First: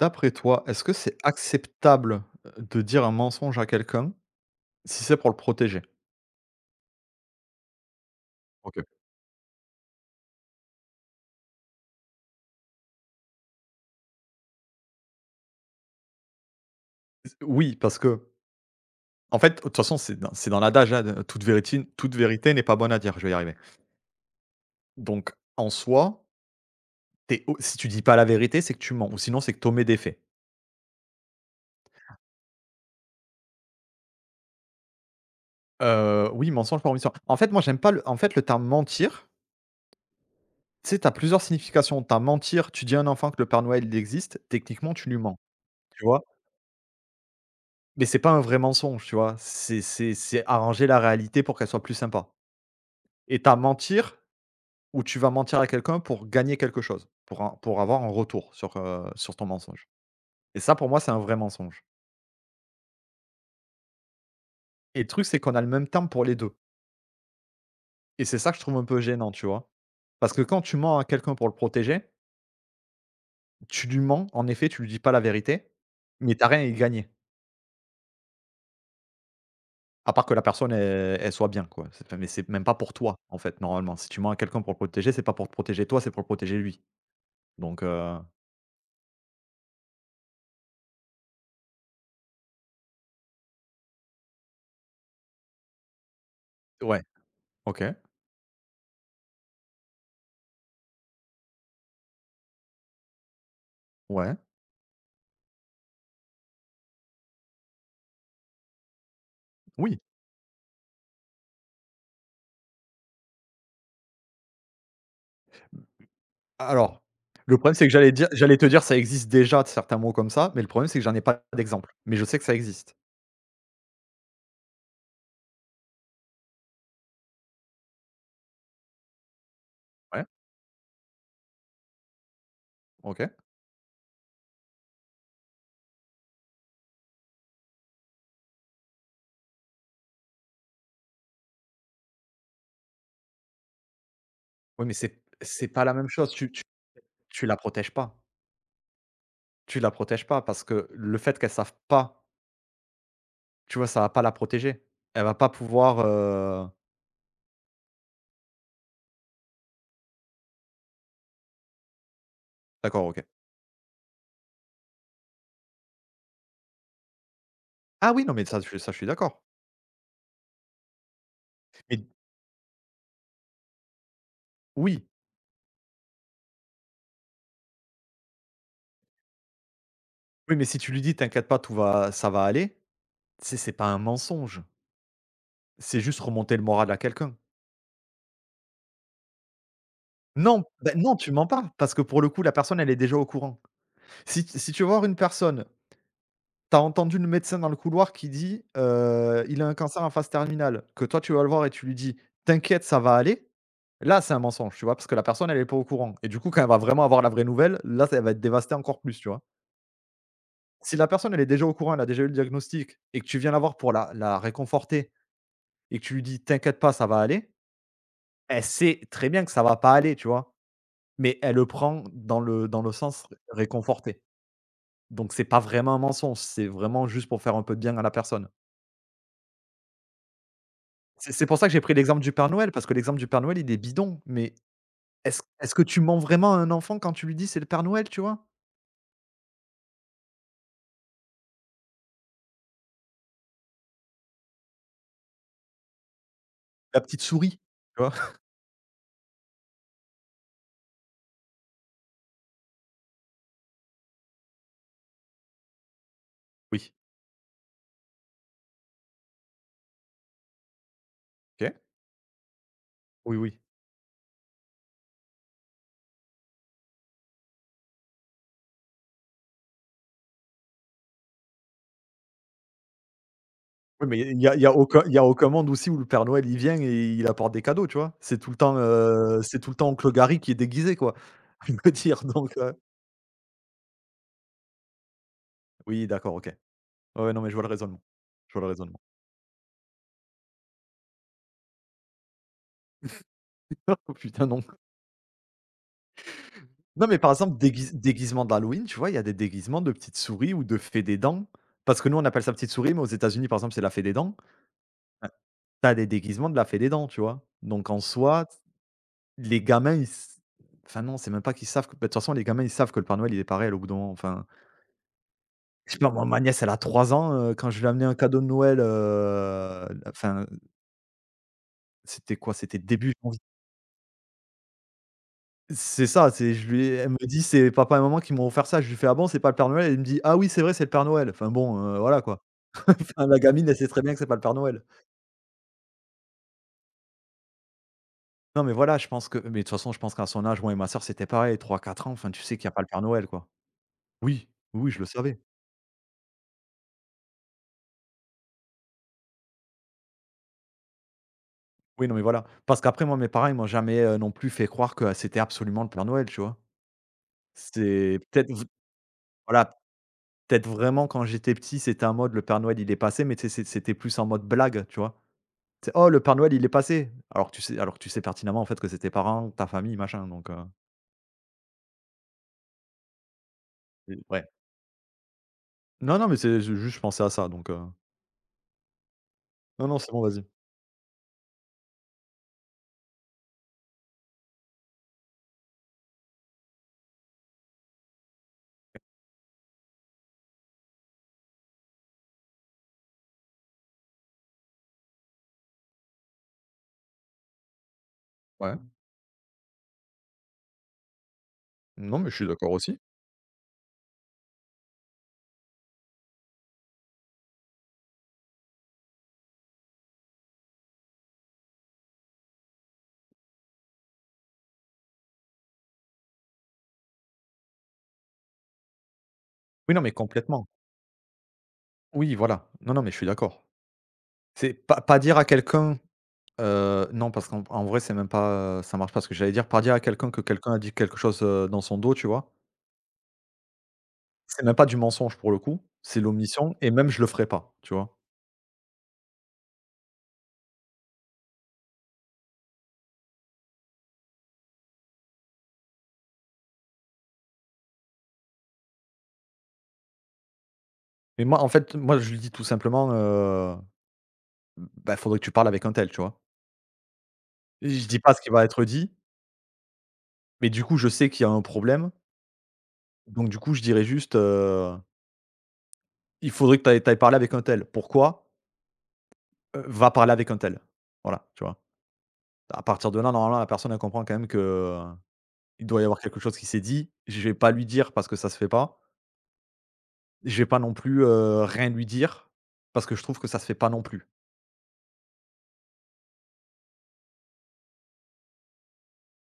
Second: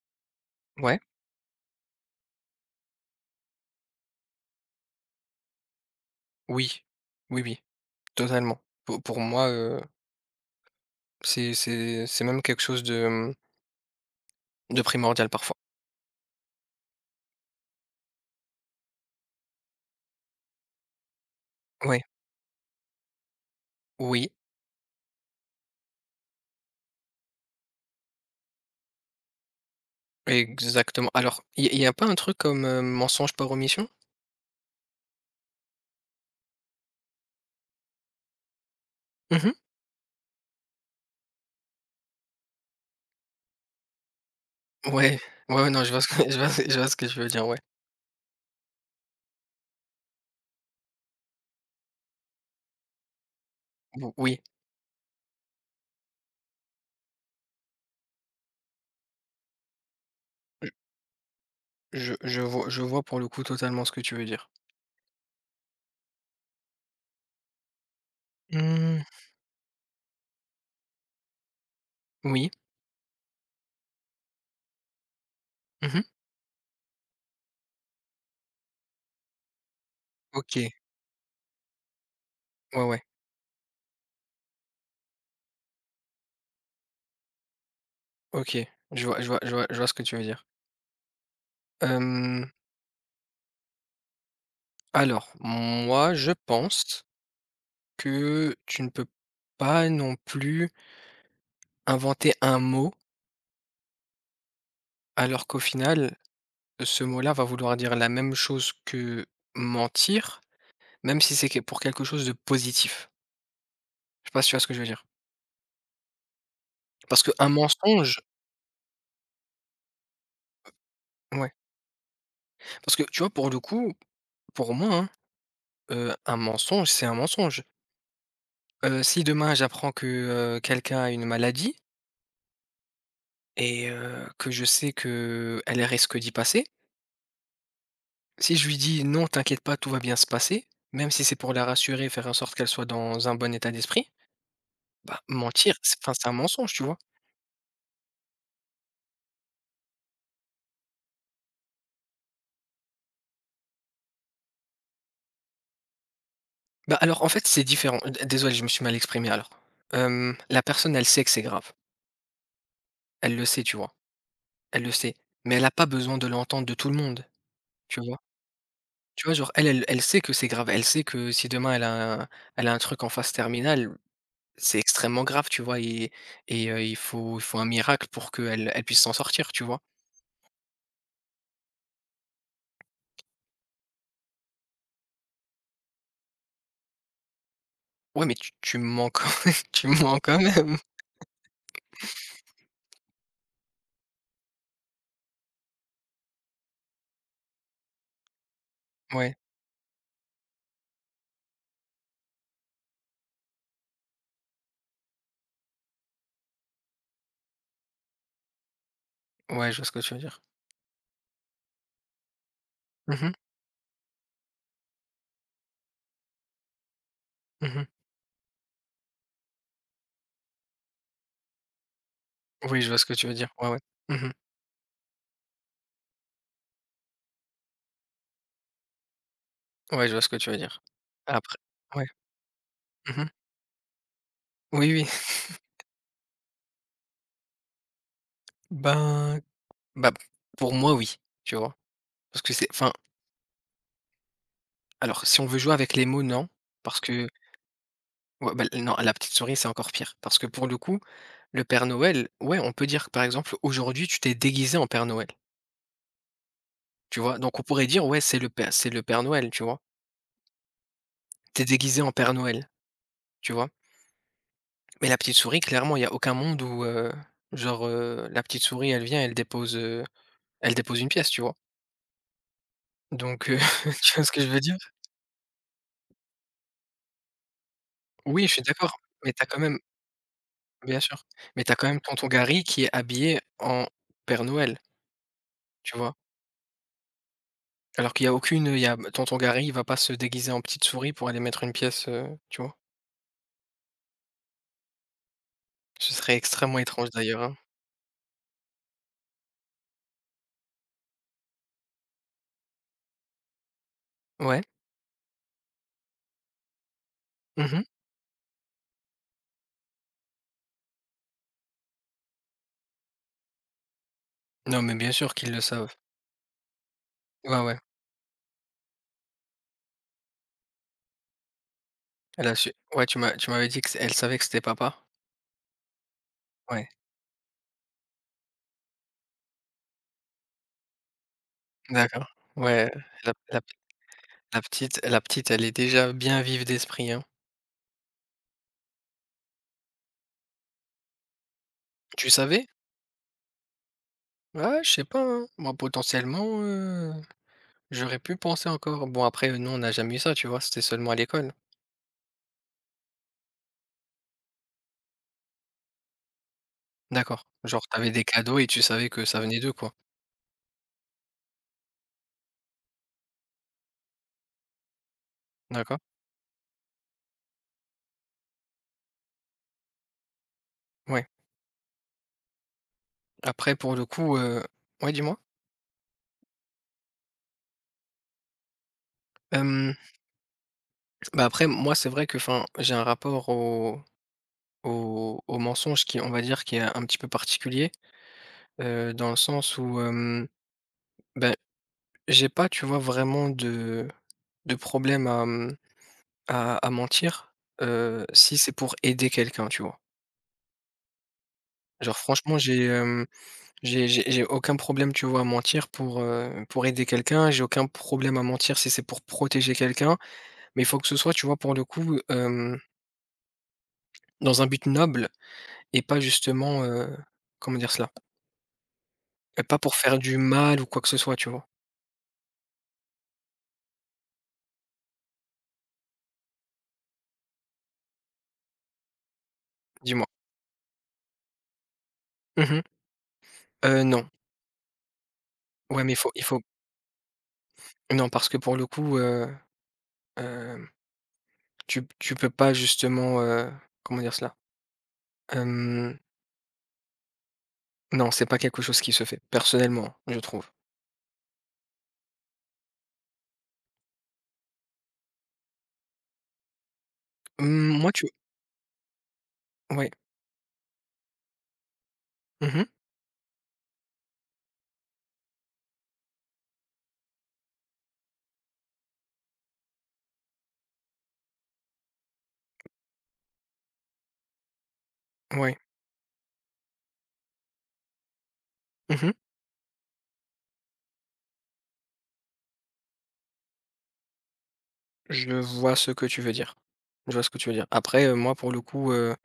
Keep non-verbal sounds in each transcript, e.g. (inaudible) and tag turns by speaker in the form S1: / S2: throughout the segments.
S1: D'après toi, est-ce que
S2: Ouais,
S1: c'est acceptable, de dire un mensonge à quelqu'un si c'est pour le protéger?
S2: oui. Oui, oui, totalement.
S1: OK.
S2: Pour moi, c'est même quelque chose de, mmh, de primordial parfois.
S1: Oui, parce que, en fait, de toute façon, c'est dans l'adage, hein, de toute vérité
S2: Ouais,
S1: toute vérité n'est pas bonne à dire, je vais y arriver.
S2: oui,
S1: Donc en soi, tu es si tu dis pas la vérité, c'est que tu mens ou sinon c'est que tu omets des faits.
S2: exactement. Alors, il y a pas un truc comme, mensonge par omission?
S1: Oui, mensonge par omission. En fait, moi, j'aime pas le terme mentir,
S2: Mmh mh.
S1: tu sais, tu as plusieurs significations. Tu as mentir, tu dis à un enfant que le Père Noël, il existe, techniquement, tu lui
S2: Ouais,
S1: mens,
S2: ouais, ouais, non, je vois
S1: tu
S2: ce
S1: vois?
S2: que (laughs) je vois ce que tu veux dire, ouais.
S1: Mais c'est pas un vrai mensonge, tu vois? C'est arranger la réalité pour qu'elle soit plus sympa, et t'as
S2: Ou
S1: mentir
S2: oui,
S1: où tu vas mentir à quelqu'un pour gagner quelque chose, pour avoir un retour sur ton mensonge, et ça, pour moi, c'est un vrai mensonge.
S2: je vois pour le coup totalement ce que tu veux dire.
S1: Et le truc, c'est qu'on a le même terme pour les deux, et c'est ça que je trouve un peu
S2: Mmh,
S1: gênant, tu vois? Parce que quand tu mens à quelqu'un pour le protéger,
S2: oui.
S1: tu lui mens, en effet, tu lui dis pas la vérité,
S2: Mmh,
S1: mais t'as rien à y gagner, à part que la
S2: OK,
S1: personne, elle soit bien, quoi. C'est enfin, mais c'est même pas
S2: ouais,
S1: pour
S2: ouais,
S1: toi, en fait, normalement. Si tu mens à quelqu'un pour le protéger, c'est pas pour te protéger toi, c'est pour le protéger lui. Donc
S2: OK. Je vois ce que tu veux dire. Hem, alors moi, je
S1: ouais,
S2: pense
S1: OK,
S2: que tu ne peux pas non plus inventer un mot,
S1: ouais,
S2: alors qu'au final, ce mot-là va vouloir dire la même chose que
S1: oui.
S2: mentir, même si c'est que pour quelque chose de positif. Je sais pas si tu vois ce que je veux dire?
S1: Alors
S2: Parce qu'un
S1: le problème, c'est que j'allais
S2: mensonge
S1: dire j'allais te dire ça existe déjà, certains mots comme ça, mais le problème, c'est que j'en ai pas
S2: ouais,
S1: d'exemple. Mais je sais que ça
S2: parce
S1: existe.
S2: que tu vois, pour le coup, pour moi, hein, un mensonge, c'est un mensonge. Si demain j'apprends
S1: Ouais,
S2: que, quelqu'un a une maladie
S1: OK.
S2: et que je sais que elle risque d'y passer. Si je lui dis: «Non, t'inquiète pas, tout va bien se passer», même si c'est pour la rassurer, faire en sorte qu'elle soit dans un bon état d'esprit,
S1: Oui, mais
S2: bah,
S1: c'est
S2: mentir,
S1: pas la
S2: c'est
S1: même
S2: enfin, c'est
S1: chose.
S2: un
S1: Tu tu
S2: mensonge, tu vois?
S1: tu la protèges pas. Tu la protèges pas parce que le fait qu'elle sache pas, tu vois, ça va pas la protéger. Elle va pas pouvoir.
S2: Bah, alors, en fait, c'est différent. D désolé, je me suis mal exprimé alors. La personne, elle sait que c'est grave.
S1: D'accord, OK.
S2: Elle le sait, tu vois? Elle le sait, mais elle a pas besoin de l'entendre de tout le monde, tu
S1: Ah
S2: vois?
S1: oui, non, mais ça, je suis
S2: Tu vois,
S1: d'accord.
S2: genre, elle sait que c'est grave. Elle sait que si demain elle
S1: Mais
S2: a un elle a un truc en phase terminale, c'est
S1: oui,
S2: extrêmement grave, tu vois? Et il faut un miracle pour qu'elle puisse s'en sortir, tu vois?
S1: oui, mais si tu lui dis: «T'inquiète pas, tout va ça va aller», c'est pas un mensonge. C'est juste remonter le moral à quelqu'un.
S2: Ouais, mais tu me mens quand même (laughs) tu me mens quand
S1: Non,
S2: même.
S1: bah, non, tu mens pas, parce que pour le coup, la personne, elle est déjà au courant. Si tu vas voir une personne, tu as entendu le médecin dans le couloir qui dit:
S2: Ouais,
S1: «Il a un cancer en phase terminale», que toi, tu vas le voir et tu lui dis: «T'inquiète, ça va aller», là, c'est un mensonge, tu vois? Parce que la personne, elle est pas au courant et du coup, quand elle va vraiment avoir la vraie nouvelle, là, ça elle va être dévastée encore plus, tu vois?
S2: ouais, je vois ce que tu veux dire.
S1: Si la personne, elle est déjà au courant, elle a déjà eu le diagnostic et
S2: Mmh
S1: que
S2: mh.
S1: tu viens la voir pour la réconforter et que tu lui dis: «T'inquiète pas, ça va aller»,
S2: Mmh,
S1: elle sait très bien que ça va pas aller, tu vois? Mais elle le prend dans le
S2: oui, je vois ce que tu
S1: sens
S2: veux dire. Ouais, ouais.
S1: réconforter.
S2: Mmh,
S1: Donc c'est pas vraiment un mensonge, c'est vraiment juste pour faire un peu de bien à la personne.
S2: ouais, je vois ce que tu veux dire.
S1: C'est
S2: Après
S1: pour ça que j'ai pris
S2: ouais.
S1: l'exemple du Père Noël, parce que l'exemple du
S2: Mmh,
S1: Père Noël, il est bidon, mais
S2: oui, oui.
S1: est-ce que tu mens vraiment à un enfant quand tu lui dis: «C'est le Père Noël», tu vois?
S2: Ben bah, pour moi, oui, tu vois? Parce que c'est enfin, alors si on veut jouer avec les mots, non, parce
S1: La petite
S2: que
S1: souris, tu vois? (laughs)
S2: ouais, bah, non, la petite souris, c'est encore pire. Parce que pour le coup, le Père Noël, ouais, on peut dire, que par exemple, aujourd'hui, tu t'es déguisé en Père Noël,
S1: Oui.
S2: tu vois? Donc on pourrait dire, ouais, c'est le Père Noël, tu vois? T'es
S1: OK.
S2: déguisé en Père Noël,
S1: Oui,
S2: tu
S1: oui.
S2: vois? Mais la petite souris, clairement, il y a aucun monde où, genre, la petite souris, elle vient, elle dépose une pièce, tu vois? Donc (laughs)
S1: Oui,
S2: tu
S1: mais
S2: vois ce que je veux
S1: il y a
S2: dire?
S1: aucun il y a aucun monde aussi où le Père Noël, il vient et il apporte des cadeaux, tu vois? C'est
S2: Oui,
S1: tout
S2: je
S1: le
S2: suis
S1: temps,
S2: d'accord, mais t'as quand
S1: c'est tout le
S2: même
S1: temps oncle Gary qui est déguisé,
S2: bien
S1: quoi.
S2: sûr, mais
S1: (laughs) Je
S2: t'as quand
S1: veux
S2: même
S1: dire,
S2: tonton Gary qui est habillé en Père Noël, tu
S1: oui,
S2: vois?
S1: d'accord, OK. Ouais, ouais, non, mais je vois le raisonnement.
S2: Alors qu'il y a
S1: Je vois
S2: aucune,
S1: le
S2: il y a
S1: raisonnement.
S2: tonton Gary, il va pas se déguiser en petite souris pour aller mettre une pièce, tu vois?
S1: (laughs) Putain, non.
S2: Ce serait extrêmement
S1: Non,
S2: étrange
S1: mais par
S2: d'ailleurs, hein.
S1: exemple, déguisement d'Halloween, tu vois? Il y a des déguisements de petites souris ou de fée des dents. Parce que nous, on appelle ça petite souris, mais aux États-Unis, par exemple, c'est la fée des dents.
S2: Ouais.
S1: Ouais. Tu des déguisements de la fée des dents, tu vois?
S2: Mmh,
S1: Donc en soi, les gamins, ils s enfin non, c'est même pas qu'ils savent que bah, de toute façon, les gamins, ils savent que le Père Noël, il est pas réel au bout d'un moment. Enfin,
S2: non, mais bien sûr qu'ils le
S1: je
S2: savent.
S1: sais pas, moi, ma nièce, elle a 3 ans,
S2: Ouais,
S1: quand
S2: ouais.
S1: je lui ai amené un cadeau de Noël, enfin, c'était
S2: Elle
S1: quoi?
S2: a su,
S1: C'était
S2: ouais,
S1: début
S2: tu m'as
S1: janvier.
S2: tu m'avais dit qu'elle savait que c'était papa?
S1: C'est ça, c'est je lui
S2: Ouais.
S1: ai elle me dit: «C'est papa et maman qui m'ont offert ça». Je lui fais: «Ah bon, c'est pas le Père Noël?» Elle me dit: «Ah oui, c'est vrai, c'est le Père Noël». Enfin bon, voilà,
S2: D'accord.
S1: quoi.
S2: Ouais,
S1: Ah,
S2: la
S1: la
S2: la
S1: gamine, elle sait très bien que c'est pas le Père
S2: la
S1: Noël.
S2: petite la petite, elle est déjà bien vive d'esprit, hein.
S1: Non, mais voilà, je pense que mais de toute façon, je pense qu'à son âge, moi et ma sœur, c'était pareil, trois quatre ans,
S2: Tu
S1: enfin, tu sais qu'il
S2: savais?
S1: y a pas le Père Noël, quoi. Oui, oui,
S2: Ah, je
S1: oui, je
S2: sais
S1: le
S2: pas,
S1: savais.
S2: hein. Moi, potentiellement, j'aurais pu penser encore. Bon, après, nous, on n'a jamais eu ça, tu vois? C'était seulement à l'école.
S1: Oui, non, mais voilà. Parce qu'après, moi, mes parents, ils m'ont jamais, non plus fait croire que c'était absolument le Père Noël, tu vois?
S2: D'accord. Genre, t'avais
S1: C'est
S2: des
S1: peut-être
S2: cadeaux
S1: v
S2: et tu savais que ça venait d'eux,
S1: Voilà,
S2: quoi.
S1: peut-être vraiment quand j'étais petit, c'était un mode le Père Noël, il est passé, mais tu sais, c'était plus en mode blague, tu vois? C'est:
S2: D'accord.
S1: «Oh, le Père Noël, il est passé!» alors que tu sais pertinemment, en fait, que c'est tes parents, ta famille, machin, donc
S2: Ouais. Après, pour le
S1: c'est
S2: coup,
S1: ouais.
S2: ouais, dis-moi?
S1: Non, non, mais je pensais à ça, donc non,
S2: Hem,
S1: non, c'est bon, vas-y.
S2: bah, après, moi, c'est vrai que, enfin, j'ai un rapport au mensonge qui, on va dire, qui est un petit peu particulier, dans le sens où, bah, j'ai pas, tu vois, vraiment de problème à, à mentir, si c'est
S1: Ouais.
S2: pour aider quelqu'un, tu vois? Genre
S1: Non, mais je suis
S2: franchement,
S1: d'accord
S2: j'ai,
S1: aussi.
S2: hem, j'ai aucun problème, tu vois, à mentir pour aider quelqu'un. J'ai aucun problème à mentir si c'est pour protéger quelqu'un, mais il faut que ce soit, tu vois, pour le coup, dans un but noble et pas justement, comment dire cela? Et pas pour
S1: Oui, non, mais
S2: faire du
S1: complètement.
S2: mal ou quoi que ce soit, tu vois?
S1: Oui, voilà. Non, non, mais je suis d'accord. C'est pas dire à quelqu'un, non, parce qu'en vrai, c'est même pas, ça marche pas. Ce que j'allais dire, pas dire à
S2: Dis-moi.
S1: quelqu'un que quelqu'un a dit quelque chose dans son dos, tu vois.
S2: Mmh mh. Non.
S1: C'est même pas du mensonge pour le coup.
S2: Ouais, mais
S1: C'est
S2: il faut
S1: l'omission. Et même, je le ferai pas, tu vois.
S2: non, parce que pour le coup, hem tu peux pas justement, comment dire cela? Hem, non, c'est pas quelque chose qui se fait, personnellement, je trouve.
S1: Mais moi, en fait, moi, je lui dis tout simplement, bah, faudrait que tu parles avec un tel, tu vois.
S2: Mmh,
S1: Je
S2: moi
S1: dis
S2: tu
S1: pas ce qui va être dit,
S2: ouais.
S1: mais du coup, je sais qu'il y a un problème.
S2: Mmh,
S1: Donc, du coup, je dirais juste, il faudrait que tu ailles parler avec un tel. Pourquoi? Va parler avec un tel. Voilà, tu vois? À partir de là, normalement, la personne, elle comprend quand même que,
S2: ouais.
S1: il doit y avoir quelque chose qui s'est dit. Je vais pas lui dire parce que ça se fait pas.
S2: Mmh,
S1: Je vais pas non plus, rien lui dire parce que je trouve que ça se fait pas non plus.
S2: je vois ce que tu veux dire. Je vois ce que tu veux dire. Après, moi pour le coup,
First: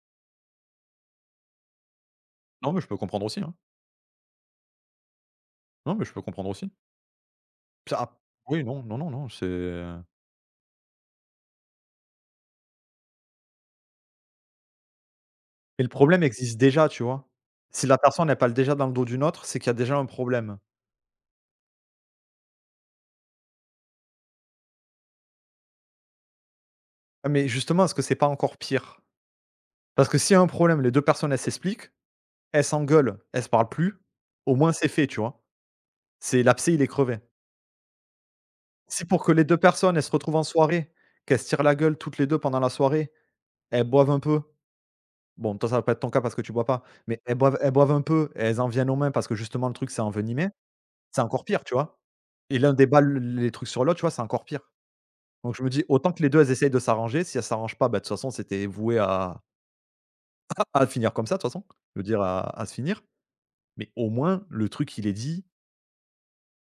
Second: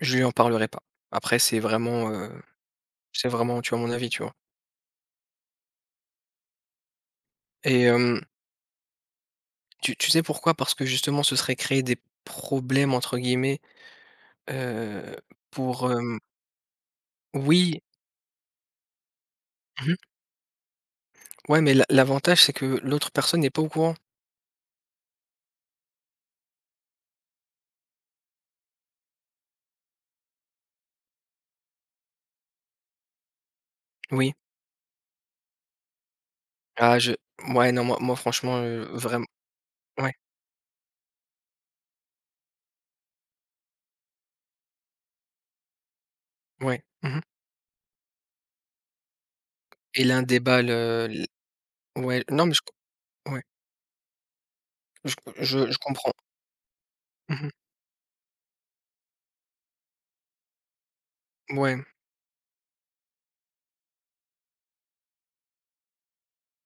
S2: je lui en parlerai pas. Après c'est vraiment, heu,
S1: Non, mais je peux comprendre
S2: c'est
S1: aussi, hein.
S2: vraiment, tu vois, mon avis, tu vois?
S1: Non, mais je peux comprendre aussi.
S2: Et
S1: Ça Ah, oui, non, non, non, non,
S2: tu
S1: c'est
S2: tu sais pourquoi? Parce que justement ce serait créer des «problèmes» entre guillemets, heu,
S1: mais le
S2: pour, hem
S1: problème existe déjà, tu vois?
S2: oui.
S1: Si la personne, elle parle déjà dans le dos d'une autre, c'est qu'il y a déjà
S2: Mmh,
S1: un problème.
S2: ouais, mais l'avantage c'est que l'autre personne n'est pas au courant.
S1: Ah, mais justement, est-ce que c'est pas encore pire? Parce que s'il y a un problème, les 2 personnes, elles s'expliquent, elles s'engueulent, elles se parlent plus,
S2: Oui.
S1: au moins c'est fait, tu vois? C'est l'abcès, il est
S2: Ah, je
S1: crevé.
S2: ouais, non, moi franchement,
S1: Si pour
S2: vraiment,
S1: que les 2 personnes, elles se
S2: ouais,
S1: retrouvent en soirée, qu'elles se tirent la gueule toutes les 2 pendant la soirée, elles boivent un peu. Bon, toi, ça va pas être ton cas parce que tu bois
S2: ouais.
S1: pas,
S2: Mmh.
S1: mais elles boivent un peu et elles en viennent aux mains parce que justement le truc s'est
S2: Et l'un des
S1: envenimé,
S2: balles,
S1: c'est
S2: l
S1: encore pire, tu vois?
S2: ouais, non, mais
S1: Et
S2: je
S1: l'un
S2: co
S1: déballe
S2: ouais,
S1: les trucs sur l'autre, tu vois? C'est encore pire.
S2: je
S1: Donc
S2: je
S1: je me
S2: je
S1: dis autant
S2: comprends.
S1: que les 2 elles essayent de s'arranger, si elles
S2: Mmh,
S1: s'arrangent pas, bah, de toute façon c'était voué à finir comme ça de toute façon,
S2: ouais,
S1: je veux dire à se finir, mais au moins le truc, il est dit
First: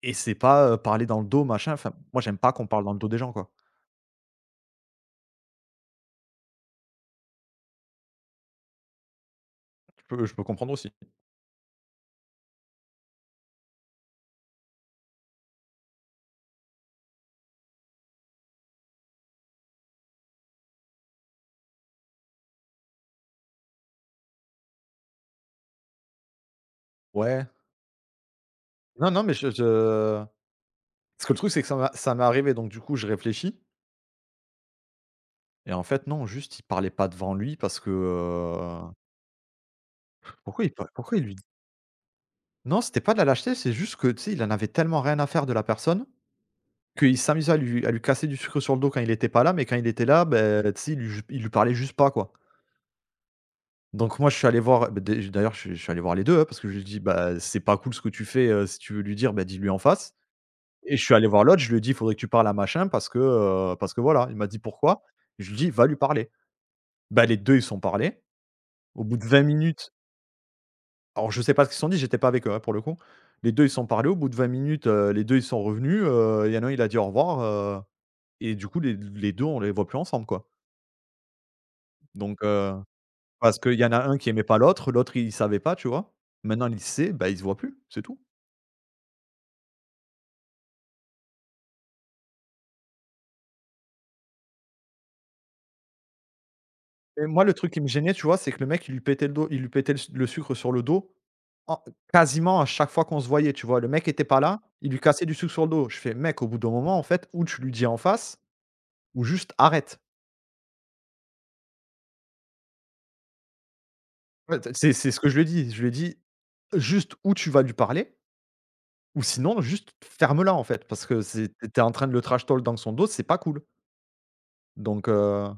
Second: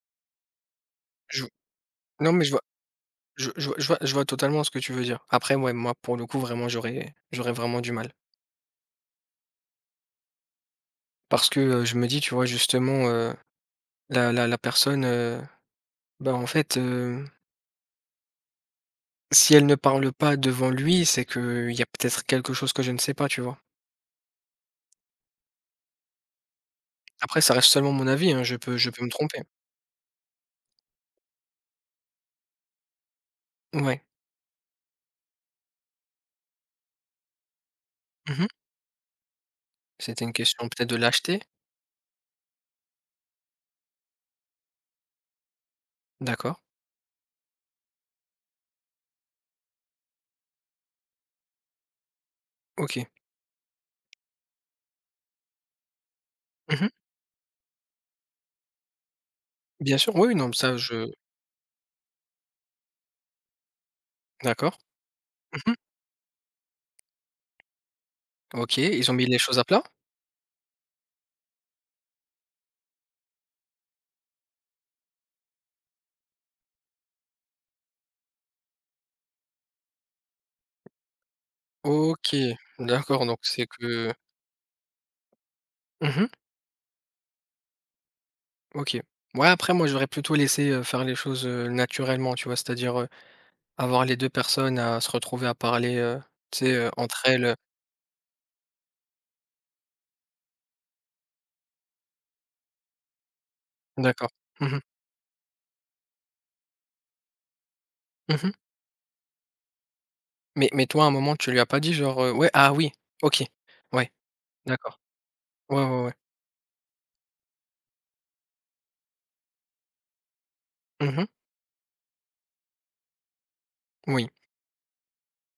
S1: et c'est pas, parler dans le
S2: je
S1: dos machin, enfin moi
S2: non,
S1: j'aime
S2: mais
S1: pas qu'on parle dans le dos des gens, quoi.
S2: je vois je vois je vois totalement ce que tu veux dire. Après, ouais, moi, pour le coup, vraiment, j'aurais vraiment du mal.
S1: Je peux comprendre aussi.
S2: Parce que, je me dis, tu vois, justement, la personne, bah, en fait, si elle ne parle pas devant lui, c'est que il y a peut-être quelque chose que je ne sais pas, tu vois? Après
S1: Ouais.
S2: ça reste seulement mon avis, hein, je peux me
S1: Non, non, mais
S2: tromper.
S1: je parce que le truc, c'est que ça m'est arrivé, donc du coup, je réfléchis
S2: Ouais.
S1: et en fait, non, juste, il parlait pas devant lui parce que,
S2: Mmh, c'était une question peut-être de
S1: pourquoi il lui
S2: lâcheté?
S1: dit. Non, c'était pas de la lâcheté, c'est juste que, tu sais, il en avait tellement rien à faire de la personne
S2: D'accord,
S1: qu'il s'amusait à lui casser du sucre sur le dos quand il était pas là, mais quand il était là, ben tu sais, il lui parlait juste pas, quoi.
S2: OK.
S1: Donc moi, je suis allé voir, beh, dé d'ailleurs, je suis allé voir les deux, hein, parce que je lui ai
S2: Mmh.
S1: dit: «Bah, c'est pas cool ce que tu fais, si tu veux lui dire, bah, dis-lui en
S2: Bien sûr,
S1: face».
S2: oui, oui, non, ça
S1: Et je
S2: je
S1: suis allé voir l'autre, je lui ai dit: «Il faudrait que tu parles à machin parce que voilà». Il m'a dit:
S2: d'accord.
S1: «Pourquoi?» Je lui dis:
S2: Mmh,
S1: «Va lui parler». Bah, les 2 ils sont parlés.
S2: OK,
S1: Au
S2: ils ont
S1: bout de
S2: mis les
S1: vingt
S2: choses à plat?
S1: minutes alors je sais pas ce qu'ils se sont dit, j'étais pas avec eux, hein, pour le coup. Les 2 ils sont parlés. Au bout de 20 minutes, les 2 ils sont revenus, il y en a un il a dit: «Au revoir», et du coup les 2 on les voit plus ensemble, quoi.
S2: OK,
S1: Donc,
S2: d'accord, donc
S1: parce
S2: c'est
S1: qu'il y en a
S2: que
S1: un qui aimait pas l'autre, l'autre il savait pas, tu vois?
S2: mmh,
S1: Maintenant il sait, bah, ils se voient plus, c'est tout.
S2: OK. Ouais, après moi j'aurais plutôt laissé, faire les choses, naturellement, tu vois? C'est-à-dire, avoir les 2 personnes à se retrouver à parler, tu sais, entre
S1: Et
S2: elles,
S1: moi, le truc qui me gênait, tu vois, c'est que le mec, il lui pétait le sucre sur le dos, en quasiment à chaque fois qu'on se voyait, tu vois? Le mec était
S2: d'accord.
S1: pas là,
S2: Mmh mh.
S1: il lui cassait du sucre sur le dos. Je fais: «Mec, au bout d'un moment, en fait, ou tu lui dis en face
S2: Mmh.
S1: ou juste arrête».
S2: Mais toi à un moment tu lui as pas dit genre, «Ouais, ah oui, OK, ouais,
S1: Ouais, c'est
S2: d'accord».
S1: c'est ce que je lui ai dit.
S2: Ouais,
S1: Je lui ai
S2: ouais, ouais.
S1: dit: «Juste où tu vas lui parler ou sinon juste ferme-la, en fait, parce que
S2: Mmh,
S1: c'est tu en train de le trash talk dans son dos, c'est pas cool».
S2: oui,
S1: Donc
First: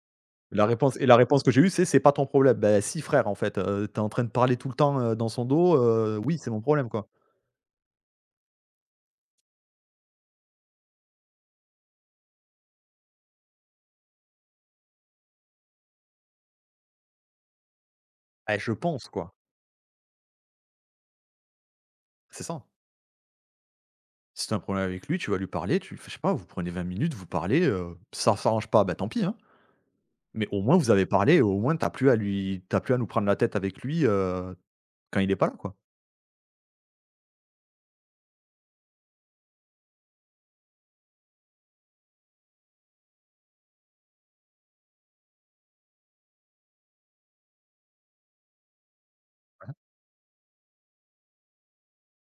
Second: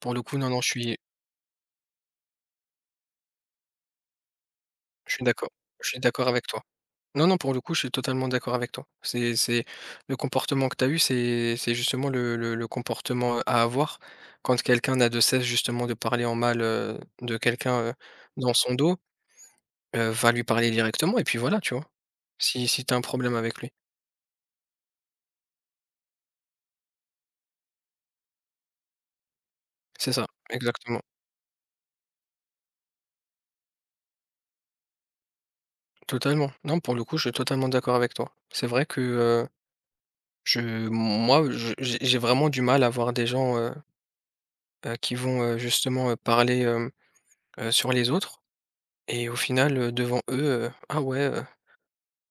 S2: pour le coup, non, non, je suis
S1: la réponse que j'ai eue, c'est: «C'est pas ton problème». Beh si frère, en fait, tu en train de parler tout le temps,
S2: je suis
S1: dans son
S2: d'accord.
S1: dos,
S2: Je suis d'accord
S1: oui,
S2: avec
S1: c'est mon
S2: toi.
S1: problème, quoi.
S2: Non, non, pour le coup, je suis totalement d'accord avec toi. C'est le comportement que tu as eu, c'est justement le comportement à avoir quand quelqu'un n'a de cesse justement de parler en mal de quelqu'un dans
S1: Bah, je
S2: son dos,
S1: pense quoi,
S2: va lui parler directement et puis voilà, tu vois.
S1: c'est ça.
S2: Si tu as un problème avec lui.
S1: Si tu un problème avec lui, tu vas lui parler, tu enfin, je sais pas, vous prenez 20 minutes, vous parlez, ça s'arrange pas, bah, tant pis, hein.
S2: C'est ça,
S1: Mais au moins vous
S2: exactement.
S1: avez parlé, au moins t'as plus à nous prendre la tête avec lui, quand il est pas là, quoi.
S2: Totalement. Non, pour le coup, je suis totalement d'accord avec toi. C'est vrai que je, moi, j'ai vraiment du mal à voir des gens qui vont justement parler sur les autres. Et au final, devant eux, «Ah ouais,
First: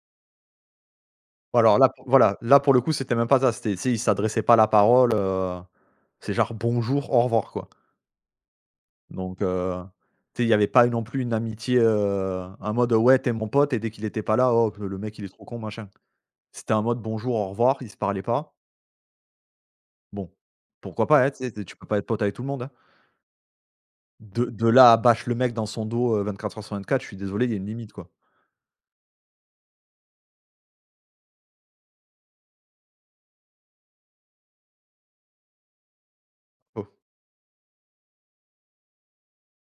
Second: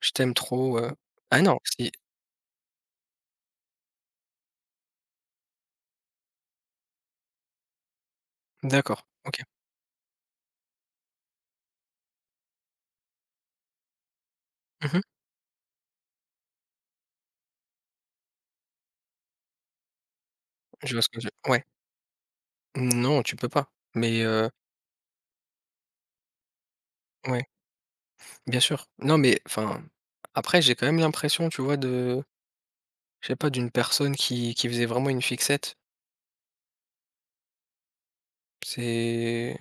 S2: je t'aime trop,» Ah non,
S1: Alors
S2: si
S1: voilà, là pour le coup, c'était même pas ça, c'était tu sais, il s'adressait pas la parole, c'est genre: «Bonjour, au revoir», quoi.
S2: d'accord, OK.
S1: Donc tu sais, il y avait pas non plus une amitié, en mode: «Ouais, t'es mon pote» et dès qu'il était pas là, «Oh,
S2: Mmh
S1: le
S2: mh.
S1: mec, il est trop con», machin. C'était un mode: «Bonjour, au revoir», il se parlait pas. Bon,
S2: Je vois
S1: pourquoi
S2: ce que
S1: pas,
S2: tu
S1: hein, tu
S2: ouais.
S1: sais, tu peux pas être pote avec tout le monde, hein.
S2: Non, tu peux pas. Mais
S1: De de là à bâche le mec dans son dos, 24 heures sur 24, je suis désolé,
S2: ouais,
S1: il y a une limite, quoi.
S2: bien sûr. Non, mais enfin, après, j'ai quand même l'impression, tu vois, de je sais pas, d'une personne qui faisait vraiment une fixette.
S1: Oh.
S2: C'est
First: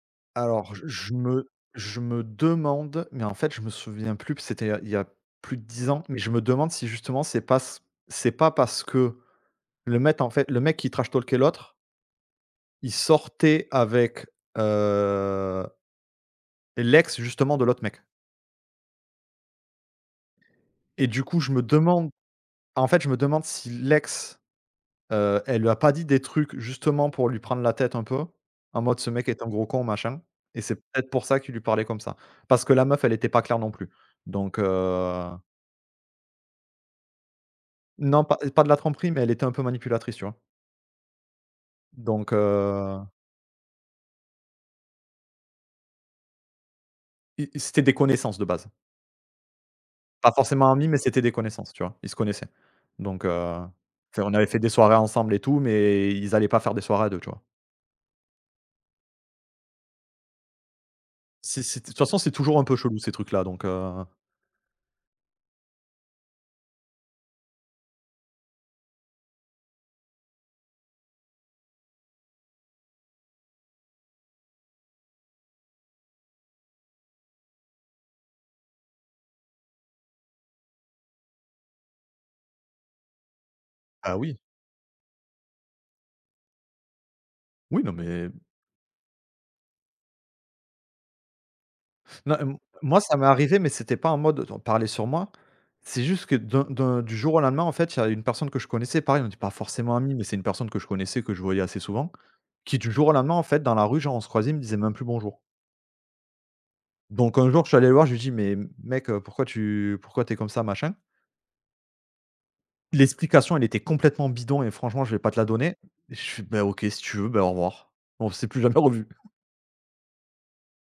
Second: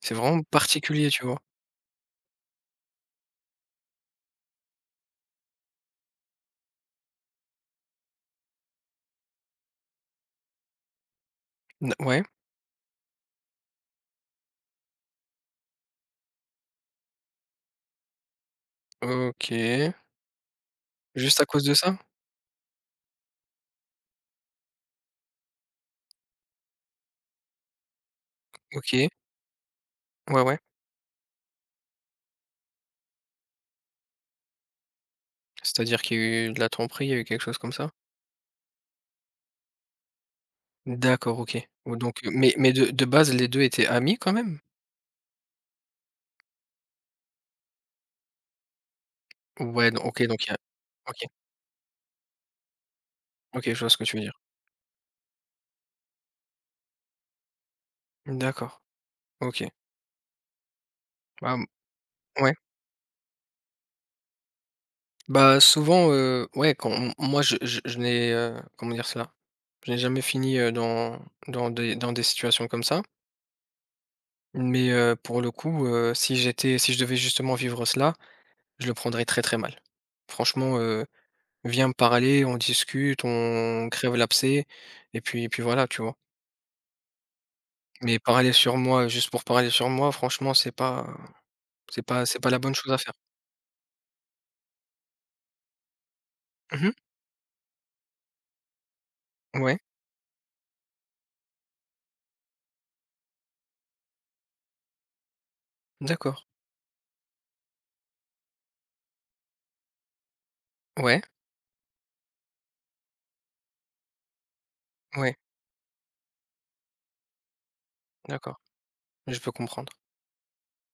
S2: c'est vraiment
S1: Alors
S2: particulier, tu vois?
S1: je me demande, mais en fait, je me souviens plus, puis c'était il y a plus de 10 ans, mais je me demande si justement c'est pas parce que le mec qui trash talkait l'autre,
S2: N ouais,
S1: il sortait avec, heu, l'ex justement de l'autre mec
S2: OK.
S1: et du coup,
S2: Juste à
S1: je me
S2: cause de ça?
S1: demande en fait, je me demande si l'ex, heu, elle lui a pas dit des trucs justement pour lui prendre la tête un peu, en mode:
S2: OK.
S1: «Ce mec est un gros con, machin»
S2: Ouais, ouais.
S1: et c'est peut-être pour ça qu'il lui parlait comme ça. Parce que la meuf, elle était pas claire non plus. Donc
S2: C'est-à-dire qu'il y a eu de la tromperie, il y a eu quelque chose comme ça?
S1: non, pas de la tromperie, mais elle était un peu manipulatrice, tu vois?
S2: D'accord, OK. Ou donc,
S1: Donc
S2: mais de de base, les 2 étaient amis quand même?
S1: i c'était des connaissances de base.
S2: Ouais, don OK,
S1: Pas
S2: donc il y a
S1: forcément amis, mais c'était
S2: OK,
S1: des connaissances, tu vois? Ils se connaissaient. Donc
S2: OK,
S1: enfin,
S2: je vois ce que tu veux
S1: on
S2: dire.
S1: avait fait des soirées ensemble et tout, mais ils allaient pas faire des soirées à 2, tu vois?
S2: D'accord, OK. Bah,
S1: C'est
S2: mmh,
S1: c'est de toute façon, c'est
S2: ouais.
S1: toujours un peu chelou ces trucs-là, donc
S2: Bah, souvent, ouais, quand m moi je n'ai, comment dire cela? Je n'ai jamais fini, dans des situations comme ça, mais pour le coup, si je devais justement vivre cela, je le prendrais très, très mal. Franchement, viens me parler, on discute, on crève
S1: ah oui,
S2: l'abcès et puis voilà, tu vois?
S1: oui, non
S2: Mais
S1: mais
S2: parler sur moi, juste pour parler sur moi, franchement, c'est pas
S1: non, hem,
S2: la bonne chose à
S1: moi,
S2: faire.
S1: ça m'est arrivé, mais c'était pas en mode on parlait sur moi. C'est juste que d'un
S2: Mmh,
S1: d'un du jour au lendemain, en fait, il y a une personne que je connaissais, pareil, on n'est pas
S2: ouais,
S1: forcément amis, mais c'est une personne que je connaissais, que je voyais assez souvent, qui du jour au lendemain, en fait, dans la rue, genre, on se croisait, il me disait même plus bonjour.
S2: d'accord.
S1: Donc un jour, je suis allé le voir, je lui ai dit: «Mais mec, pourquoi t'es comme ça, machin?»
S2: Ouais,
S1: L'explication, elle était complètement bidon et franchement, je vais pas
S2: ouais,
S1: te la donner. Et je fais: «Bah OK, si tu veux, ben au revoir». On s'est
S2: d'accord,
S1: plus jamais revu.
S2: je peux comprendre.